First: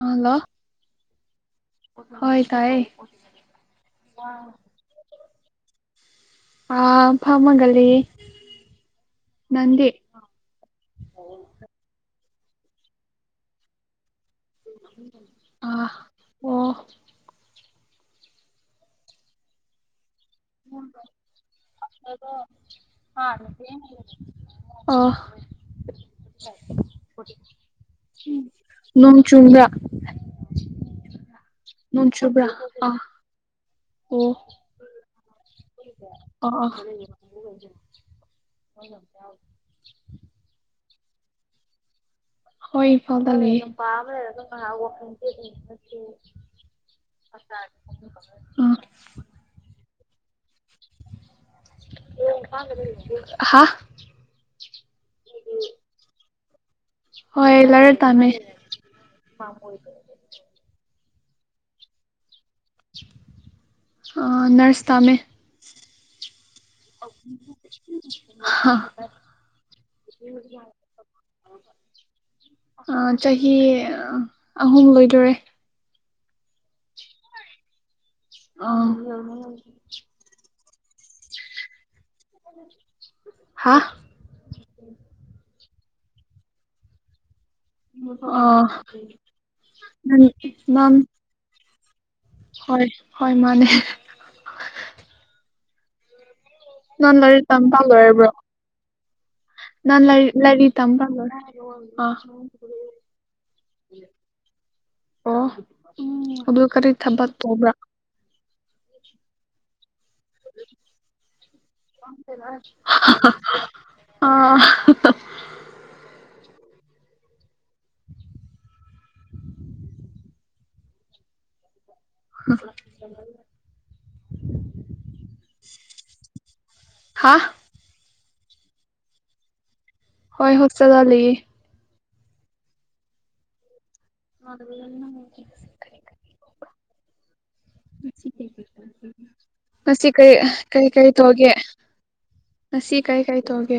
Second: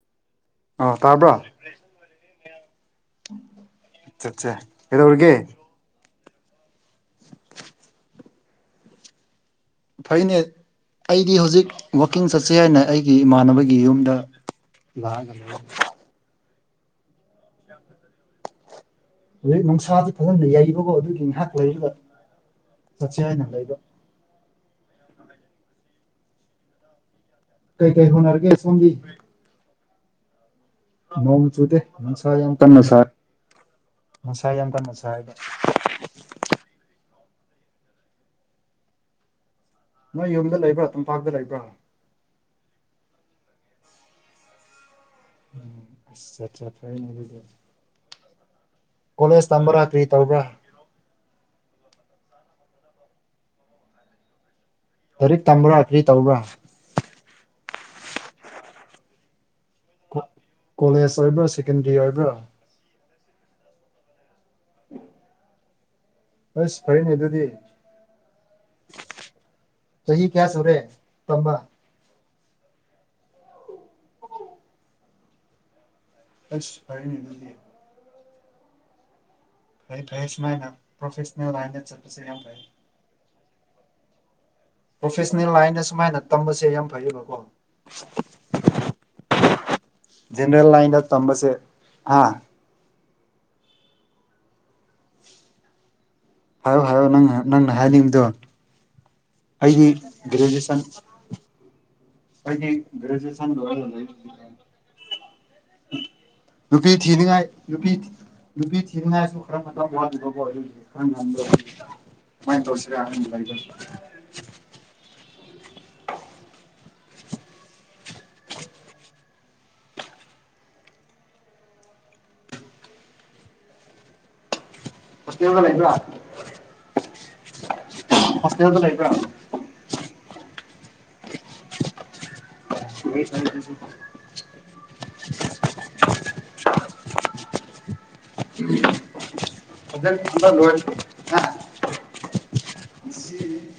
Hello. ꯇꯥꯔꯕ꯭ꯔ ꯍꯣꯏ ꯇꯥꯏꯌꯦ ꯑꯆꯥ ꯑꯠꯆꯥ ꯑꯦꯗꯣ ꯑꯣꯏꯔꯒ ꯑꯥ ꯐꯃꯒꯜꯂꯤ ꯐꯩꯅꯦ ꯑꯩꯗꯤ ꯍꯧꯖꯤꯛ ꯋꯥꯋꯀꯤꯡ ꯆꯠꯁꯤꯦ ꯍꯥꯏꯅ ꯑꯩꯒꯤ ꯏꯃꯥꯟꯅꯕꯒꯤ ꯌꯨꯝꯗ ꯂꯒ ꯑꯥ ꯑꯣ ꯅꯣꯏ ꯅꯨꯡꯁꯥꯗꯤ ꯐꯖꯅ ꯌꯩꯕꯀꯣ ꯑꯗꯨꯒꯤ ꯉꯥꯏꯍꯥꯛ ꯂꯩꯔꯒ ꯆꯠꯁꯦ ꯍꯥꯏꯅ ꯂꯩꯕ ꯑꯣ ꯀꯩ ꯀꯩ ꯍꯣꯠꯅꯔꯒꯦ ꯁꯣꯝꯗꯤ ꯅꯣꯡ ꯆꯨꯗ꯭ꯔ ꯅꯣꯡ ꯆꯨꯗꯦ ꯅꯨꯡꯁꯥ ꯌꯥꯝ ꯀꯟꯅ ꯑꯥ ꯁꯥꯏ ꯅꯨꯡꯁꯥ ꯌꯥꯝ ꯀꯟꯅ ꯁꯥꯏꯕ ꯑꯣꯑꯣ ꯀꯥꯗ ꯂꯩꯕ꯭ꯔꯥ ꯍꯣꯏ ꯏꯝꯐꯥꯜꯗ ꯂꯩꯌꯦ ꯑꯁ ꯑꯠꯆꯥ ꯐꯩꯅꯦ ꯑꯗꯨꯗꯤ ꯑꯥ ꯀꯣꯂꯦꯖ ꯇꯝꯕ꯭ꯔ ꯀ꯭ꯔꯤ ꯇꯧꯕ꯭ꯔ ꯍꯥ ꯂꯥꯏꯔꯤꯛ ꯇꯝꯕ꯭ꯔ ꯀꯔꯤ ꯇꯧꯕ꯭ꯔꯥ ꯍꯣꯏ ꯂꯥꯏꯔꯤꯛ ꯇꯝꯃꯦ ꯀꯣ ꯀꯣꯂꯦꯖ ꯑꯣꯏꯕ꯭ꯔꯣ ꯁꯦꯀꯦꯟꯗꯔꯤ ꯑꯣꯏꯕ꯭ꯔꯣ ꯑꯥ ꯅꯔꯁ ꯇꯝꯃꯦ ꯑꯁ ꯐꯩꯅꯦ ꯑꯗꯨꯗꯤ ꯍꯥ ꯆꯍꯤ ꯀꯌꯥ ꯁꯨꯔꯦ ꯇꯝꯕ ꯑ ꯆꯍꯤ ꯑꯍꯨꯝ ꯂꯣꯏꯗꯣꯔꯦ ꯑꯁ ꯐꯔꯦꯅꯦ ꯑꯗꯨꯗꯤ ꯑꯣ ꯐꯩ ꯐꯩ ꯁꯨꯃꯥꯏꯅ ꯄ꯭ꯔꯣꯐꯦꯁꯅꯦꯜ ꯂꯥꯏꯟꯗ ꯆꯠꯄꯁꯦ ꯌꯥꯝ ꯐꯩ ꯍꯥ ꯄ꯭ꯔꯣꯐꯦꯁꯅꯦꯜ ꯂꯥꯏꯟꯗ ꯁꯨꯃꯥꯏꯅ ꯇꯝꯕꯁꯦ ꯌꯥꯝ ꯐꯩꯌꯦꯕꯀꯣ ꯑꯣ ꯃꯥ ꯖꯦꯅꯔꯦꯜ ꯃꯥꯝ ꯂꯥꯏꯟꯗ ꯇꯝꯕꯁꯦ ꯑꯥ ꯍꯣꯏ ꯍꯣꯏ ꯃꯥꯅꯦ ꯍꯥꯏꯌꯣ ꯍꯥꯏꯌꯣ ꯅꯪ ꯂꯥꯏꯔꯤꯛ ꯅꯪꯅ ꯇꯝꯕ ꯍꯥꯏꯅꯤꯡꯕꯗꯣ ꯂꯣꯏꯔꯕ꯭ꯔꯣ ꯑꯩꯗꯤ ꯅꯪ ꯂꯥꯏꯔꯤꯛ ꯂꯥꯏꯔꯤꯛ ꯒ꯭ꯔꯦꯖꯨꯑꯦꯁꯟ ꯇꯝꯕ ꯂꯣꯏꯔ ꯌꯣꯏꯃ [unintelligible] ꯑꯣ ꯑꯗꯨ ꯀꯔꯤ ꯅꯨꯄꯤ ꯊꯕꯛ ꯊꯤꯅꯤꯡꯉꯥꯏ ꯇꯧꯕ꯭ꯔꯥ ꯅꯨꯄꯤ ꯊꯤ ꯅꯨꯄꯤ ꯊꯤꯅꯤꯡꯉꯥꯏꯁꯨ ꯈꯔ ꯃꯇꯝ ꯋꯥꯠꯂꯦ [unintelligible] [unintelligible] [unintelligible] ꯁ꯭ꯀꯨꯜꯗ ꯂꯩꯕ꯭ꯔ ꯍꯥ ꯍꯁꯇꯦꯜꯗ ꯂꯩꯥꯕ꯭ꯔ ꯉꯍꯥꯛꯆꯠꯂ ꯂꯩꯌꯦ [unintelligible] [unintelligible] ꯉꯁꯤ [unintelligible] ꯀꯔꯤ ꯀꯔꯤ [unintelligible] ꯁꯤ ꯀꯔꯤ ꯀꯔꯤ ꯇꯧꯒꯦ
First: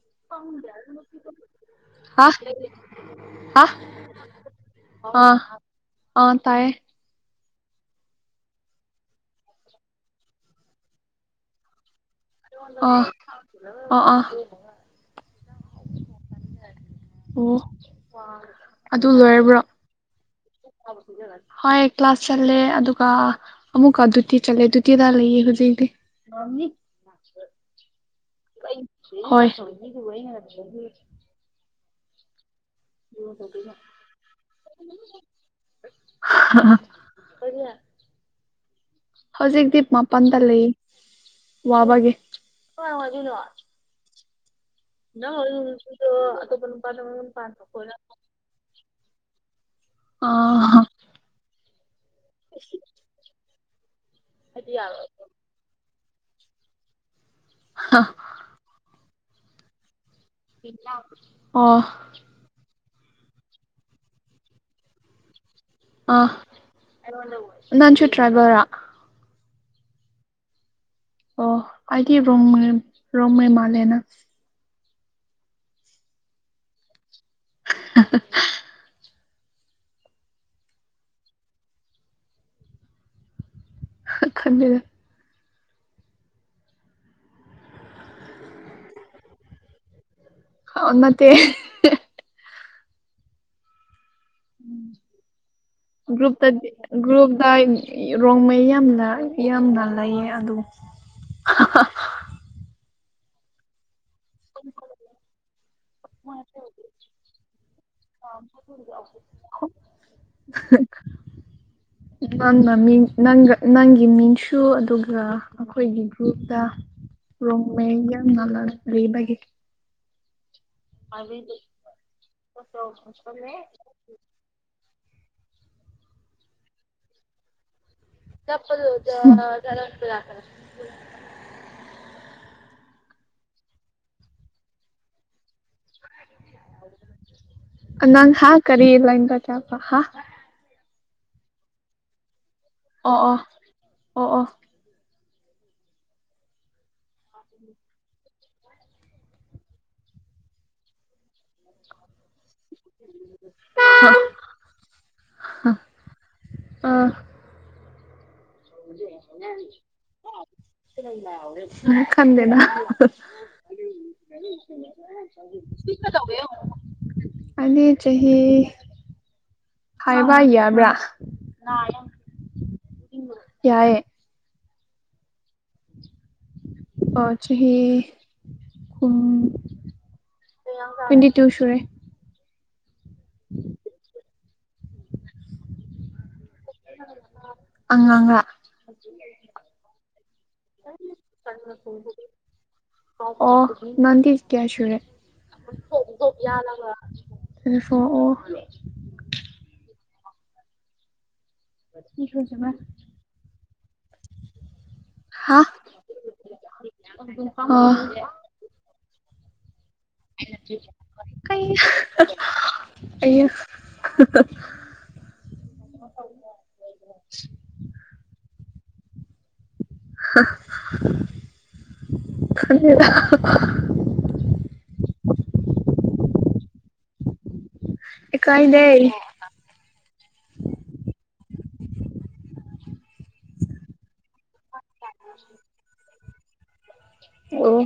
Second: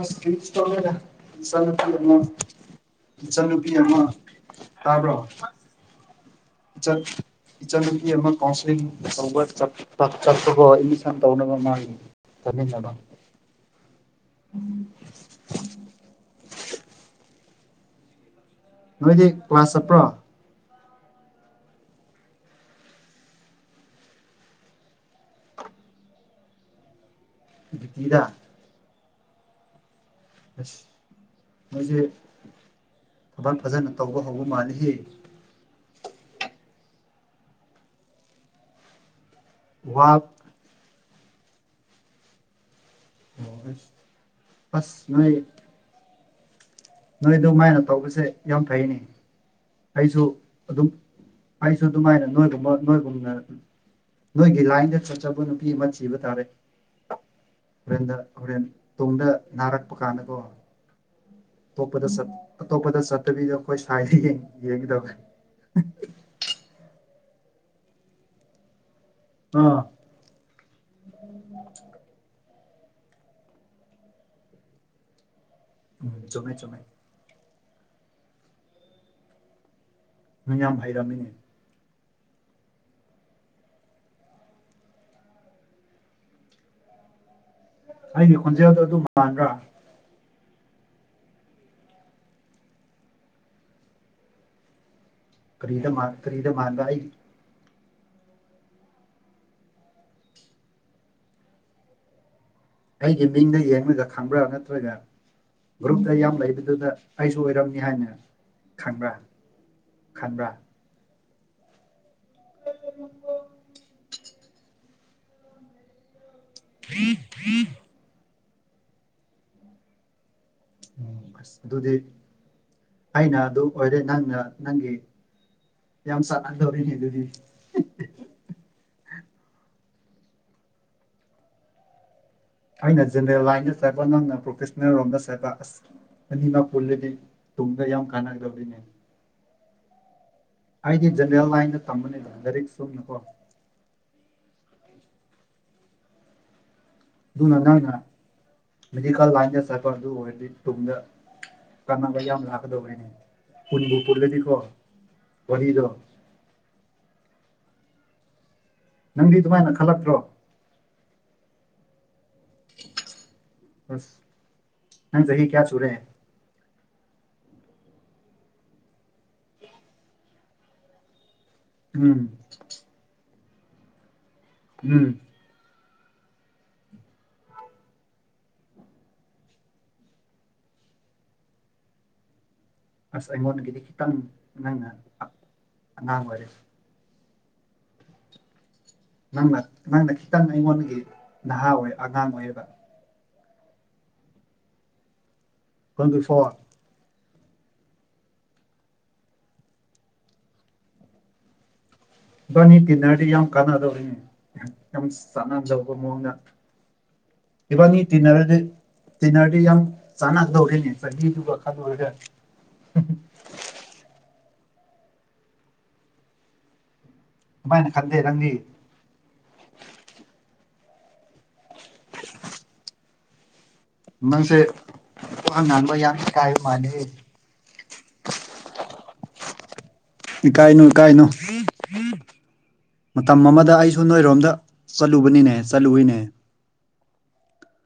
ꯑꯁ ꯀꯔꯤꯁꯨ ꯇꯧꯗꯦꯗ ꯆꯥꯅ ꯊꯛꯅꯕ ꯍꯥ ꯍꯥ ꯏꯆꯟꯅꯨꯄꯤ ꯑꯃ ꯇꯥꯕ꯭ꯔꯣ ꯑꯥ ꯑꯥ ꯇꯥꯏꯌꯦ ꯏꯆꯟ ꯅꯨꯄꯤ ꯑꯃ ꯀꯥꯎꯟꯁꯦꯂꯤꯡ ꯇꯧꯕ ꯆꯠꯄ ꯆꯠꯄ ꯀꯣ ꯑꯦꯃꯤꯁꯟ ꯇꯧꯅꯕ ꯃꯥꯒꯤ ꯇꯝꯃꯤꯟꯅꯕ ꯑꯥ ꯑꯥ ꯑꯥ ꯎꯝ ꯑꯣ ꯑꯗꯨ ꯅꯣꯏꯗꯤ ꯂꯣꯏꯔꯕ꯭ꯔꯣ ꯀ꯭ꯂꯥꯁ ꯆꯠꯄ꯭ꯔꯣ ꯍꯣꯏ ꯀ꯭ꯂꯥꯁ ꯆꯠꯂꯦ ꯑꯗꯨꯒ ꯑꯃꯨꯛꯀ ꯗꯨꯇꯤ ꯆꯠꯂꯦ ꯗꯨꯇꯤꯗ ꯂꯩꯌꯦ ꯍꯧꯖꯤꯛꯇꯤ ꯃꯝꯅꯤ ꯇꯗ ꯍꯣꯏ ꯃꯣꯏꯁꯦ ꯊꯧꯕꯥꯜ ꯐꯖꯅ ꯇꯧꯕ ꯍꯧꯕ ꯃꯥꯜꯂꯤ ꯑ ꯍꯧꯖꯤꯛꯛꯇꯗꯤ ꯋꯥ ꯃꯥꯄꯥꯟꯗ ꯂꯩ ꯋꯥꯕꯒꯤꯦ ꯑꯁ ꯅꯗ ꯑꯣ ꯅꯣꯏꯗ ꯃꯥꯏꯅ ꯇꯧꯕꯁꯦ ꯌꯥꯝ ꯐꯩꯅꯦ ꯑꯩꯁꯨ ꯑ ꯑꯗꯨꯝ ꯑꯩꯁꯨ ꯑꯗꯨꯃꯥꯏꯅ ꯅꯣꯏꯒꯨꯝꯕ ꯅꯣꯏꯒꯨꯝꯅ ꯅꯣꯏꯒꯤ ꯂꯥꯏꯗ ꯆꯠꯆꯕ ꯅꯨꯄꯤ ꯑꯃ ꯕ ꯇꯥꯔꯦ ꯍꯣꯔꯦꯟ ꯍꯣꯔꯦꯟ ꯇꯨꯡꯗ ꯅꯥꯔꯛꯄ ꯀꯥꯟꯗ ꯑꯣ ꯑꯇꯣꯞꯄꯗ ꯑꯇꯣꯞꯄꯗ ꯆꯠꯇꯕꯤꯗ ꯑꯩꯈꯣꯏ ꯁ꯭ꯏꯗ ꯌꯦꯡꯒꯗꯕꯦ ꯑ ꯅꯥꯟ ꯆꯨꯠ꯭ꯔꯥꯒꯣꯔ ꯑꯥ ꯑꯣ ꯑꯩ ꯔꯣꯡꯣꯏ ꯔꯣꯡꯣꯏꯂꯦꯅ ꯎꯝ ꯆꯃꯦ ꯆꯃꯦ [inaudible] ꯃꯤ ꯌꯥꯝ ꯍꯥꯏꯥꯏꯔꯝꯃꯤꯅꯦ ꯈꯟꯗ ꯑꯩꯒꯤ ꯈꯣꯟꯖꯦꯜꯗꯣ ꯑꯗꯨꯝ ꯃꯥꯟꯥꯟꯕ꯭ꯔꯥ ꯍꯟ ꯃ ꯃꯇꯦ ꯀꯔꯤꯗ ꯃꯥꯟ ꯭ꯔꯨꯄ ꯀꯔꯤꯗ ꯃꯥꯟꯕ ꯑꯩ ꯒ꯭ꯔꯨꯄꯗ ꯔꯣꯡꯃꯩ ꯌꯥꯝꯅ ꯌꯥꯝꯅ ꯂꯩꯌꯦ ꯑꯗꯨ ꯑꯩꯒꯤ ꯃꯤꯡꯗ ꯌꯦꯡꯂꯒ ꯈꯪꯕ꯭ꯔꯥ ꯅꯠꯇ꯭ꯔꯒ ꯒ꯭ꯔꯨꯞꯌꯥꯝ ꯂꯩꯕꯗꯨꯗ ꯑꯩꯁꯨ ꯑꯣꯏꯔꯝꯅꯤ ꯍꯥꯏꯅ ꯈꯟꯕ꯭ꯔꯥ ꯈꯟꯕ꯭ꯔꯥ ꯅꯪꯅ ꯃꯤꯡ ꯅꯪꯒ ꯅꯪꯒꯤ ꯃꯤꯡꯁꯨ ꯑꯗꯨꯒ ꯑꯩꯈꯣꯏꯒꯤ ꯔꯗ ꯔꯣꯝꯃꯦ ꯌꯥꯝ ꯌꯥꯝ ꯅ ꯂꯩꯕꯒꯤꯦ ꯎꯝ ꯑꯁ ꯑꯗꯨꯗꯤ ꯑꯩꯅ ꯑꯗꯨ ꯑꯣꯏꯔꯦ ꯅꯪꯅ ꯅꯪꯒꯤ ꯌꯥꯝ ꯆꯂꯅ ꯇꯧꯔꯤꯅꯦ ꯑꯗꯨꯗꯤ ꯆꯞꯄꯜ ꯂꯗ ꯆꯅꯄ ꯂꯔ ꯅꯪꯅ ꯖꯦꯅꯔꯦꯜ ꯂꯥꯏꯟꯗ ꯆꯠꯕ ꯅꯪꯅ ꯄ꯭ꯔꯣꯐꯦꯁꯅꯦꯜ ꯔꯣꯝꯗ ꯆꯠꯄ ꯑꯁ ꯑꯅꯤꯃꯛ ꯄꯨꯜꯂꯗꯤ ꯇꯨꯡꯗ ꯌꯥꯝ ꯅꯪ ꯍꯥ ꯀꯥꯟꯅꯒꯗꯧꯔꯤꯅꯦ ꯀꯔꯤ ꯂꯥꯏꯟꯗ ꯍꯥ ꯍꯥꯏꯗꯤ ꯖꯦꯅꯔꯦꯜ ꯂꯥꯏꯟꯗ ꯇꯝꯕꯅꯤꯅ ꯂꯥꯏꯔꯤꯛ ꯁꯨꯝꯅꯀꯣ ꯑꯣ ꯑꯣ ꯑꯣ ꯑꯣ [inaudible] [inaudible] ꯃꯦꯗꯤꯀ ꯂꯥꯏꯟꯗ ꯁꯄꯔꯗꯨ ꯑꯣꯏꯔꯗꯤ ꯇꯨꯡꯗ ꯀ ꯂ ꯗꯔꯤꯅꯤ ꯈꯨꯟꯒ ꯄꯨꯗꯅꯤꯀꯣ ꯋꯥꯔꯤꯗꯣ ꯅꯪꯗꯤ ꯑꯗꯨꯃꯥꯏꯅ ꯈꯜꯂꯛꯇ꯭ꯔꯣ [inaudible] ꯈꯝꯗꯦꯅ ꯇ ꯑꯁ ꯅꯪ ꯆꯍꯤ ꯀꯌꯥ ꯁꯨꯔꯦ ꯑꯗꯨ ꯆꯍꯤ ꯆꯍꯤ ꯍꯥꯏꯥꯏꯕ ꯏꯕ꯭ꯔꯥ ꯎꯝ ꯌꯥꯏꯦ ꯎꯝ ꯄ ꯆꯍꯤ ꯍꯨꯝ ꯇꯨꯏꯟꯇꯤꯇꯨ ꯁꯨꯔꯦ ꯑꯁ ꯑꯩꯉꯣꯟꯗꯒꯤꯗꯤ ꯈꯤꯇꯪ ꯅꯪꯅ ꯑꯉꯥꯡ ꯑꯣꯏꯔꯦ ꯑꯉꯥꯡꯉ ꯪꯅ ꯅꯪꯅ ꯈꯤꯇꯪ ꯑꯩꯉꯣꯟꯒꯤ ꯅꯍꯥ ꯑꯣꯏ ꯑꯉꯥꯡ ꯑꯣꯏꯌꯦꯕ ꯑꯣ ꯅꯪꯗꯤ ꯀꯌꯥ ꯁꯨꯨꯔꯦ ꯇ꯭ꯋꯦꯟꯇꯤ ꯐꯣꯔ ꯁꯨ ꯑꯣ ꯏꯕꯥꯅꯤ ꯇꯤꯟꯅꯔꯗꯤ ꯌꯥꯝ ꯀꯥꯟꯅꯗꯧꯔꯤꯅꯤ ꯌꯥꯝ ꯍꯥ ꯆꯠꯅꯖꯧꯕ ꯃꯑꯣꯡꯗ ꯑꯣ ꯏꯕꯥꯅꯤ ꯇꯤꯅꯔ ꯑꯗꯨ ꯇꯅꯔ ꯀꯩ ꯈꯜꯂꯨꯔꯒ ꯑꯌꯥ [unintelligible] ꯀꯃꯥꯏꯅ ꯈꯟꯗꯦ ꯔꯪꯗꯤ [inaudible] ꯅꯪꯁꯦ ꯑꯍꯥꯡ ꯉꯟꯕ ꯌꯥꯝ ꯀꯥꯏꯕ ꯃꯥꯜꯂꯤ ꯏꯀꯥꯏꯗꯦ ꯏꯀꯥꯏꯅꯨ ꯏꯀꯥꯏꯅꯨ ꯃꯇꯝ ꯑꯃꯗ ꯑꯩꯁꯨ ꯅꯣꯏꯔꯣꯝꯗ ꯆꯠꯂꯨꯕꯅꯤꯅꯦ ꯁꯂꯨꯕꯤꯅꯦ ꯑꯣ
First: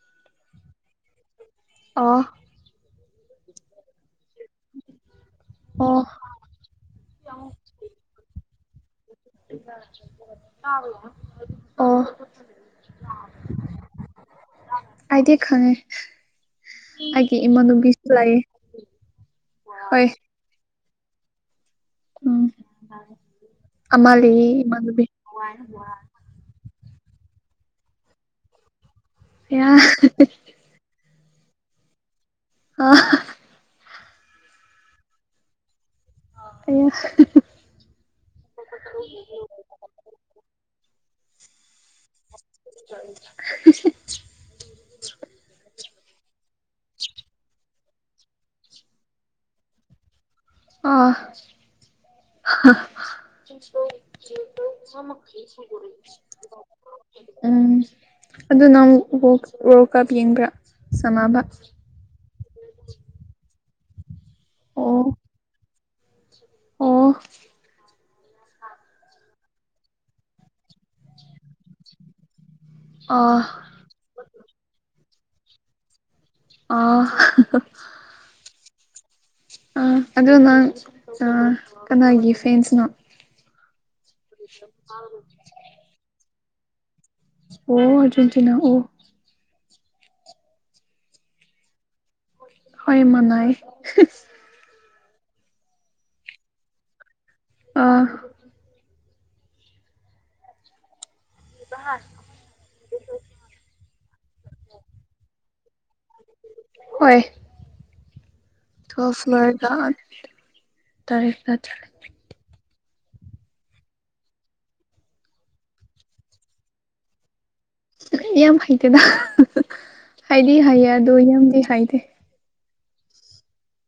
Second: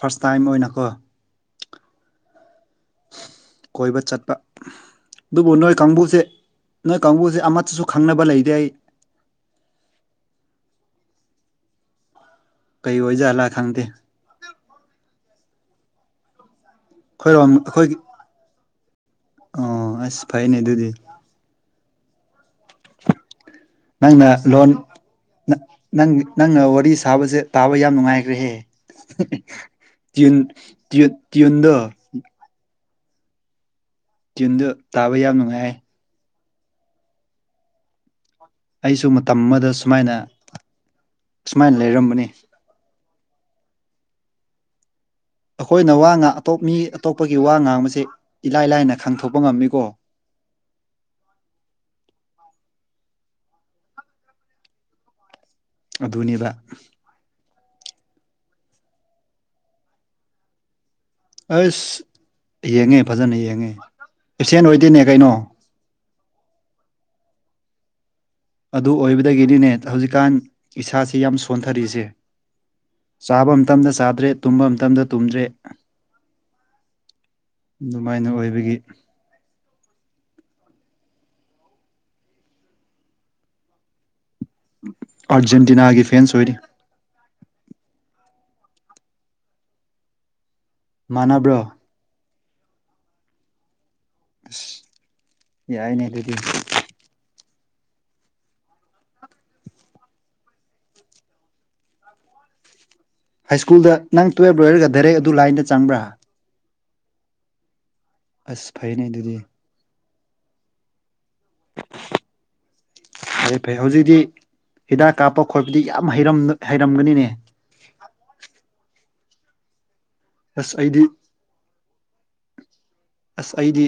ꯐꯥꯔꯁ ꯇꯥꯏꯝ ꯑꯣꯏꯅꯀꯣ ꯑ ꯀꯣꯏꯕ ꯆꯠꯄ ꯑꯗꯨꯕꯨ ꯅꯣꯏ ꯑꯣ ꯀꯥꯡꯕꯨꯁꯦ ꯅꯣꯏ ꯀꯥꯡꯕꯨꯁꯦ ꯑꯃꯠꯇꯁꯨ ꯈꯪꯅꯕ ꯂꯩꯇꯦ ꯑꯩ ꯑꯣ ꯀꯩ ꯑꯣꯏꯖꯠꯂꯥ ꯈꯪꯗꯦ ꯑꯩꯗꯤ ꯈꯪꯉꯦ ꯑꯩꯒꯤ ꯑꯩꯈꯣꯏꯔꯣꯝ ꯑꯩꯈꯣꯏꯒꯤ ꯏꯃꯥꯟꯅꯕꯤꯁꯨ ꯑꯣ ꯂꯩꯌꯦ ꯑꯁ ꯐꯩꯅꯦ ꯑꯗꯨꯗꯤ ꯎꯝ ꯑꯃ ꯅꯪꯅ ꯂꯩꯌꯦ ꯂꯣꯟ ꯏꯃꯥꯟꯅꯕꯤ ꯅꯪꯅ ꯅꯪꯅ ꯋꯥꯔꯤ ꯁ ꯊꯥꯕꯁꯦ ꯇꯥꯕ ꯌꯥꯝ ꯅꯨꯡꯉꯥꯏꯈ꯭ꯔꯦꯍꯦ ꯑꯌꯥ ꯇ꯭ꯨꯟ ꯇꯨ ꯏꯗ ꯑ ꯇ꯭ꯌꯨꯟꯗꯨ ꯇꯥꯕ ꯌꯥꯝ ꯅꯨꯡꯉꯥꯏ ꯑ ꯑꯩꯁꯨ ꯃꯇꯝ ꯑꯃꯗ ꯁꯨꯃꯥꯏꯅ ꯁꯨꯃꯥꯏꯅ ꯂꯩꯔꯝꯕꯅꯤ [inaudible] ꯑꯩꯈꯣꯏꯅ ꯋꯥ ꯉꯥꯡ ꯑꯇꯣꯞ ꯃꯤ ꯑꯇꯣꯞꯄꯒꯤ ꯋꯥ ꯉꯥꯡꯕꯁꯦ ꯏꯂꯥꯏ ꯂꯥꯏꯅ ꯈꯥꯡꯊꯣꯛꯄ ꯉꯝꯃꯤꯀꯣ ꯑ ꯆꯣ ꯁꯝꯃꯔꯤ ꯑꯗꯨꯅꯤꯗ ꯎꯝ ꯑꯗꯨ ꯅꯪ ꯋꯥꯔꯜ ꯀꯞ ꯌꯦꯡꯕ꯭ꯔꯥ ꯁꯥꯟꯅꯕ ꯑꯁ ꯌꯦꯡꯉꯦ ꯐꯖꯅ ꯌꯦꯡꯉꯦ ꯑꯦꯁꯦꯟ ꯑꯣ ꯑꯣꯏꯗꯣꯏꯅꯦ ꯀꯩꯅꯣ ꯑꯣ ꯑꯗꯨ ꯑꯣꯏꯕꯗꯒꯤꯅꯤꯅꯦ ꯍꯧꯖꯤꯛꯀꯥꯟ ꯏꯁꯥꯁ ꯌꯥꯝ ꯁꯣꯟꯊꯔꯤꯁꯦ ꯑꯥ ꯆꯥꯕ ꯃꯇꯝꯗ ꯆꯥꯗ꯭ꯔꯦ ꯇꯨꯝꯕ ꯃꯇꯝꯗ ꯇꯨꯝꯗ꯭ꯔꯦ ꯑ ꯑꯗꯨꯃꯥꯏꯅ ꯑꯣꯏꯕꯒꯤ ꯑ ꯑꯗꯣ ꯅꯪ ꯑ ꯀꯅꯥꯒꯤ ꯐꯦꯟꯁꯅꯣ ꯑꯔꯖꯦꯟꯇꯤꯅꯥ ꯍꯥꯏꯒ ꯐꯦꯟꯁ ꯑꯣꯏꯅꯤ ꯑꯣ ꯑꯔꯖꯦꯟꯇꯤꯅꯥ ꯑꯣ ꯃꯥꯟꯅꯕ꯭ꯔꯣ ꯍꯃꯅꯥꯏ ꯑꯁ ꯌꯥꯏꯏꯅꯦ ꯑꯗꯨꯗꯤ ꯑ ꯍꯥꯔ ꯍꯥꯏ ꯁ꯭ꯀꯨꯜꯗ ꯅꯪ ꯇꯨꯌꯦꯦꯜꯞ ꯂꯣꯏꯔꯒ ꯗꯥꯏꯔꯦꯛ ꯑꯗꯨ ꯂꯥꯏꯟꯗ ꯆꯪꯕ꯭ꯔꯥ ꯍꯣꯏ ꯑꯁ ꯐꯩꯅꯦ ꯊ ꯑꯗꯨꯗꯤ ꯐ꯭ꯂꯣꯔ ꯇꯔꯦ ꯅ ꯇꯔꯦ ꯐꯔꯦ ꯐꯩ ꯍꯧꯖꯤꯛꯇꯤ ꯍꯤꯗꯥꯛ ꯀꯥꯞꯄ ꯈꯣꯠꯄꯗꯤ ꯌꯥꯝ ꯍꯩꯔꯝꯒꯅꯤꯅꯦ ꯌꯥꯝ ꯍꯩꯇꯦꯗ ꯍꯥꯏꯗꯤ ꯑꯁ ꯍꯩꯌꯦ ꯑꯩꯗꯤ ꯑꯗꯣ ꯌꯥꯝꯗꯤ ꯍꯥꯏꯩꯗꯦ ꯑꯁ ꯑꯩꯗꯤ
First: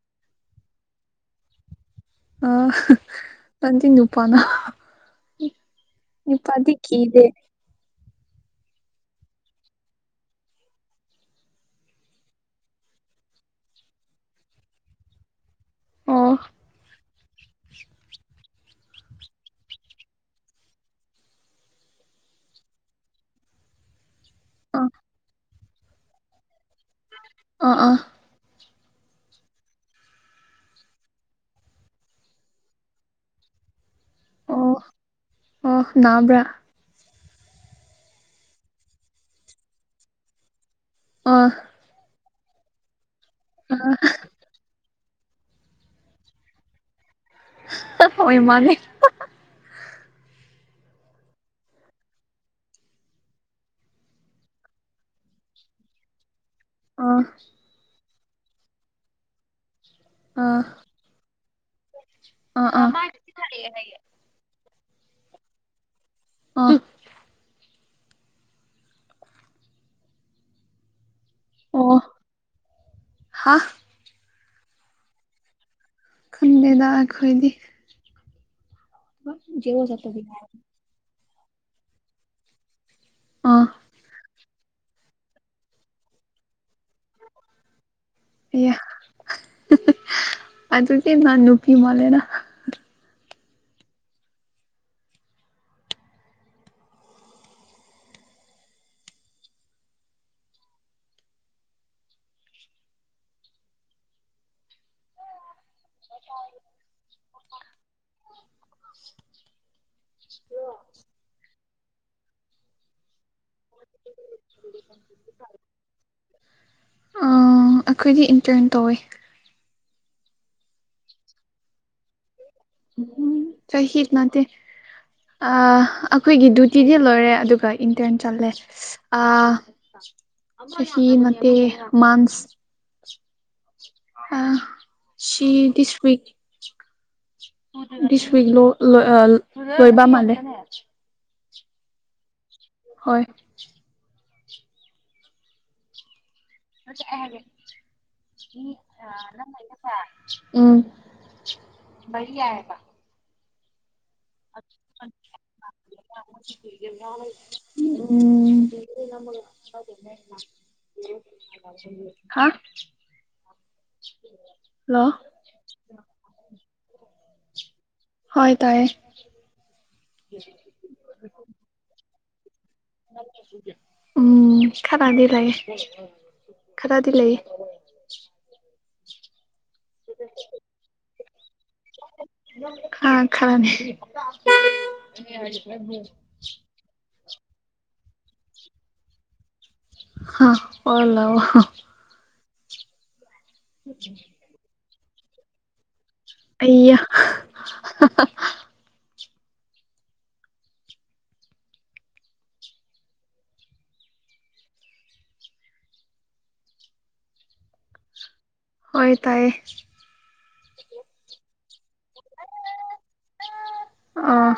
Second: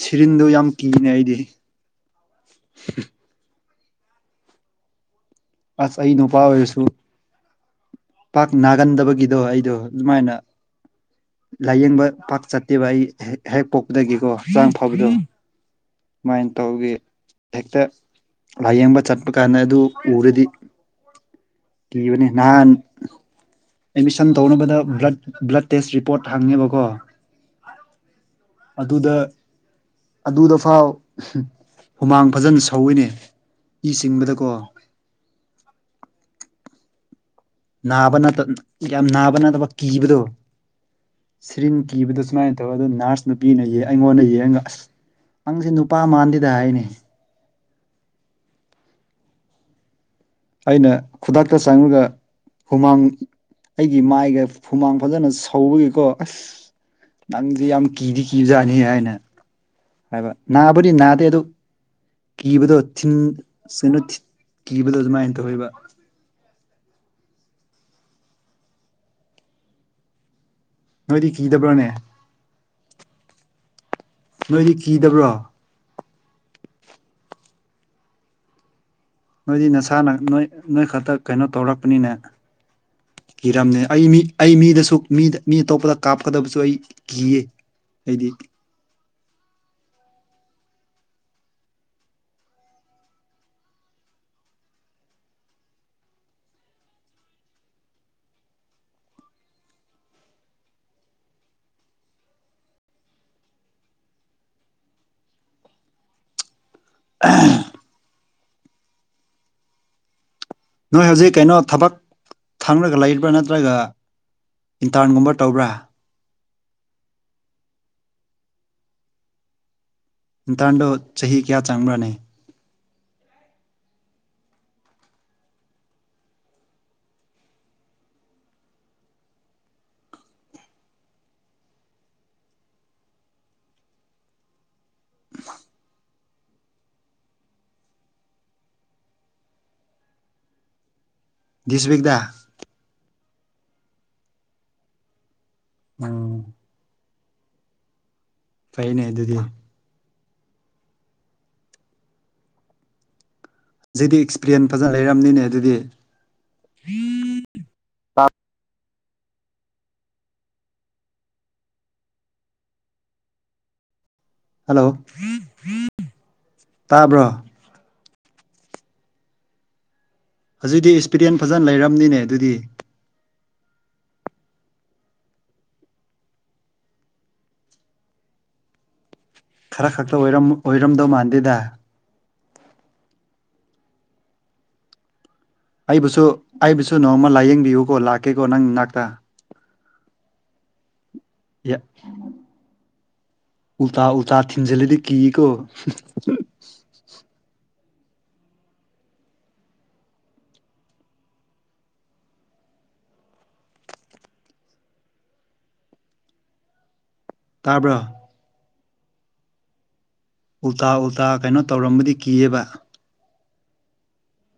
ꯁꯤꯔꯤꯟꯗꯣ ꯌꯥꯝ ꯀꯤꯅꯦ ꯑꯩꯗꯤ ꯑ ꯀꯖ ꯅꯨ ꯎꯄꯥꯥꯟꯅ ꯑꯁ ꯑꯩ ꯅꯨꯄꯥ ꯑꯣꯏꯔꯁꯨ ꯄꯥꯛ ꯅꯥꯒꯟꯗꯕꯒꯤꯗꯣ ꯑꯩꯗꯣ ꯑꯗꯨꯃꯥꯏꯅ ꯂꯥꯏꯌꯦꯡꯕ ꯄꯥꯛ ꯆꯠꯇꯦꯕ ꯑꯩ ꯍꯦꯛ ꯄꯣꯛꯄꯗꯒꯤꯀꯣ ꯍꯆꯥꯡ ꯐꯥꯎꯕꯗꯣ ꯑꯣ ꯁꯨꯃꯥꯏꯅ ꯇꯧꯒ ꯍꯦꯛꯇ ꯂꯥꯏꯌꯦꯡꯕ ꯆꯠꯄ ꯀꯥꯟꯗ ꯑꯗꯨ ꯎꯔꯗꯤ ꯀꯤꯕꯅꯤ ꯅꯍꯥꯟ. ꯑꯦꯠꯃꯤꯁꯟ ꯇꯧꯅꯕꯗ꯭ꯂ ꯑꯥ ꯕ꯭ꯂꯠ ꯇꯦꯁ ꯔꯤꯄꯣꯔꯠ ꯍꯪꯉꯦꯕꯀꯣ ꯑꯥ ꯑꯥ ꯑꯗꯨꯗ ꯑꯗꯨꯗ ꯐꯥꯎ ꯍꯨꯃꯥꯡ ꯐꯖꯅ ꯁꯧꯏꯅꯦ ꯏ ꯁꯤꯡꯕꯗꯀꯣ ꯑꯣ ꯑꯣ ꯅꯥꯕ꯭ꯔꯥ ꯅꯥꯕ ꯌꯥꯝ ꯅꯥꯕ ꯅꯠꯇꯕ ꯀꯤꯕꯗꯣ ꯑꯥ ꯁꯤꯔꯤꯟ ꯀꯤꯕꯗ ꯁꯨꯃꯥꯏꯅ ꯇꯧꯔꯒ ꯑꯗꯨ ꯅꯔꯁ ꯅꯨꯄꯤꯅ ꯑꯩꯉꯣꯟꯗ ꯌꯦꯡꯉꯒ ꯑꯁ ꯅꯪꯁꯦ ꯅꯨꯄꯥ ꯃꯥꯟꯗꯗ ꯍꯥꯏꯅꯤ ꯍ ꯏꯃꯅꯤ ꯑꯩꯅ ꯈꯨꯗꯥꯛꯇ ꯆꯪꯉꯒ ꯍꯨꯃꯥꯡ ꯑꯩꯒꯤ ꯃꯥꯏꯒ ꯍꯨꯃꯥꯡ ꯐꯖꯅ ꯁꯧꯕꯒꯤꯀꯣ ꯑꯁ ꯑꯥ ꯅꯪꯗꯤ ꯌꯥꯝ ꯀꯤꯗꯤ ꯀꯤꯖꯥꯅꯤ ꯍꯥꯏꯅ ꯍꯥꯏꯕ ꯑꯥ ꯅꯥꯕꯨꯗꯤ ꯅꯥꯗꯦ ꯑꯗꯨ ꯑꯥ ꯀꯤꯕꯗꯣ ꯑꯥ ꯊꯤꯟ ꯀꯩꯅꯣ ꯀꯤꯕꯗꯣ ꯑꯗꯨꯃꯥꯏꯅ ꯇꯧꯕ ꯑ ꯅꯣꯏꯗꯤ ꯀꯤꯗꯕ꯭ꯔꯣꯅꯦ ꯑꯣ ꯍꯥ ꯅꯣꯏꯗꯤ ꯀꯤꯗꯕ꯭ꯔꯣ ꯈꯟꯗꯦꯗ ꯑꯩꯈꯣꯏꯗꯤ ꯅꯣꯏꯗꯤ ꯅꯁꯥꯅ ꯅꯣꯏ ꯅꯣꯏ ꯈꯛꯇ ꯀꯩꯅꯣ ꯇꯧꯔꯛꯄꯅꯤꯅꯦ ꯑꯥ ꯀꯤꯔꯝꯅꯦ ꯑꯩ ꯃꯤ ꯑꯩ ꯃꯤꯗꯁꯨꯗ ꯃꯤ ꯑꯇꯣꯞꯄꯗ ꯀꯥꯞꯀꯗꯕꯁꯨ ꯑꯩ ꯀꯤꯌꯦ ꯍꯥꯏꯗꯤ ꯌꯥ ꯑꯗꯨꯗꯤ ꯅꯥꯟ ꯅꯨꯄꯤ ꯃꯥꯜꯂꯦꯅ [inaudible] [inaudible] ꯅꯣꯏ ꯍꯧꯖꯤꯛ ꯀꯩꯅꯣ ꯊꯕꯛ ꯈꯪꯔꯒ ꯂꯩꯕ꯭ꯔꯥ ꯅꯠꯇ꯭ꯔꯒ ꯏꯟꯇꯔꯟꯒꯨꯝꯕ ꯇꯧꯕ꯭ꯔꯥ ꯑꯩꯈꯣꯏꯗꯤ ꯏꯟꯇꯔꯟ ꯇꯧꯋꯤ ꯟꯇꯥꯟꯗꯣ ꯆꯍꯤ ꯀꯌꯥ ꯆꯪꯕ꯭ꯔꯥꯅꯤ ꯎꯝ ꯆꯍꯤꯍꯤ ꯏꯗꯅꯥꯗꯤ ꯑꯩꯈꯣꯏꯒꯤ ꯗꯗꯨꯌꯨꯇꯤꯗꯤ ꯂꯣꯏꯔꯦ ꯑꯗꯨꯒ ꯏꯟꯇꯔꯟ ꯆꯠꯂꯦ ꯅꯦ ꯃꯥꯟꯁ ꯑ ꯁꯤ ꯗꯤꯁ ꯎꯏꯛ ꯁ ꯄꯒꯂꯣ ꯂ ꯂꯣꯏꯕꯥ ꯃꯂꯦ ꯗꯤꯁꯕꯤꯒꯗꯥ ꯍꯣꯏ ꯎꯝ ꯐꯩꯅꯦ ꯑꯗꯨꯗꯤ ꯅꯥꯏꯅꯄꯥ ꯎꯝ [unintelligible] ꯖꯤꯗꯤ ꯑꯦꯛꯞꯂꯦꯟ ꯐꯖꯅ ꯂꯩꯔꯝꯅꯤꯅꯦ ꯑꯗꯨꯗꯤ ꯎꯝ [inaudible] [inaudible] ꯍꯜꯂꯣ ꯇꯥꯕ꯭ꯔꯣ ꯍꯣꯏ ꯇꯥꯏꯌꯦ ꯍꯧꯖꯤꯛꯇꯤ ꯑꯦꯛꯁꯄꯤꯔꯦꯟ ꯐꯖꯅ ꯂꯩꯔꯝꯅꯤꯅꯦ ꯑꯗꯨꯗꯤ ꯎꯝ ꯎꯝ ꯈꯔꯗꯤ ꯂꯩꯥꯏ ꯈꯔꯗꯤ ꯂꯩꯥꯏ ꯈꯔ ꯈꯛꯇ ꯑꯣꯏꯔꯝꯗꯧ ꯃꯥꯟꯗꯦꯗ ꯈ ꯈꯔꯅꯤ ꯑꯩꯕꯨꯁꯨ ꯑꯩꯕꯨꯁꯨ ꯅꯣꯡꯃ ꯂꯥꯏꯌꯦꯡꯕꯤꯌꯨꯀꯣ ꯂꯥꯛꯀꯦꯀꯣ ꯅꯪ ꯏꯅꯥꯛꯇ ꯍ ꯄꯔꯂ ꯌꯦꯠ ꯎꯇꯥ ꯎꯇꯥ ꯊꯤꯖꯦꯂꯗꯤ ꯀ ꯀꯣ ꯑꯌꯥ ꯇꯥꯕ꯭ꯔꯥ ꯍꯣꯏ ꯇꯥꯏꯌꯦ ꯎꯜꯇꯥ ꯎꯜꯇꯥ ꯀꯩꯅꯣ ꯇꯧꯔꯝꯕꯗꯤ ꯀꯤꯑꯕ ꯑꯥ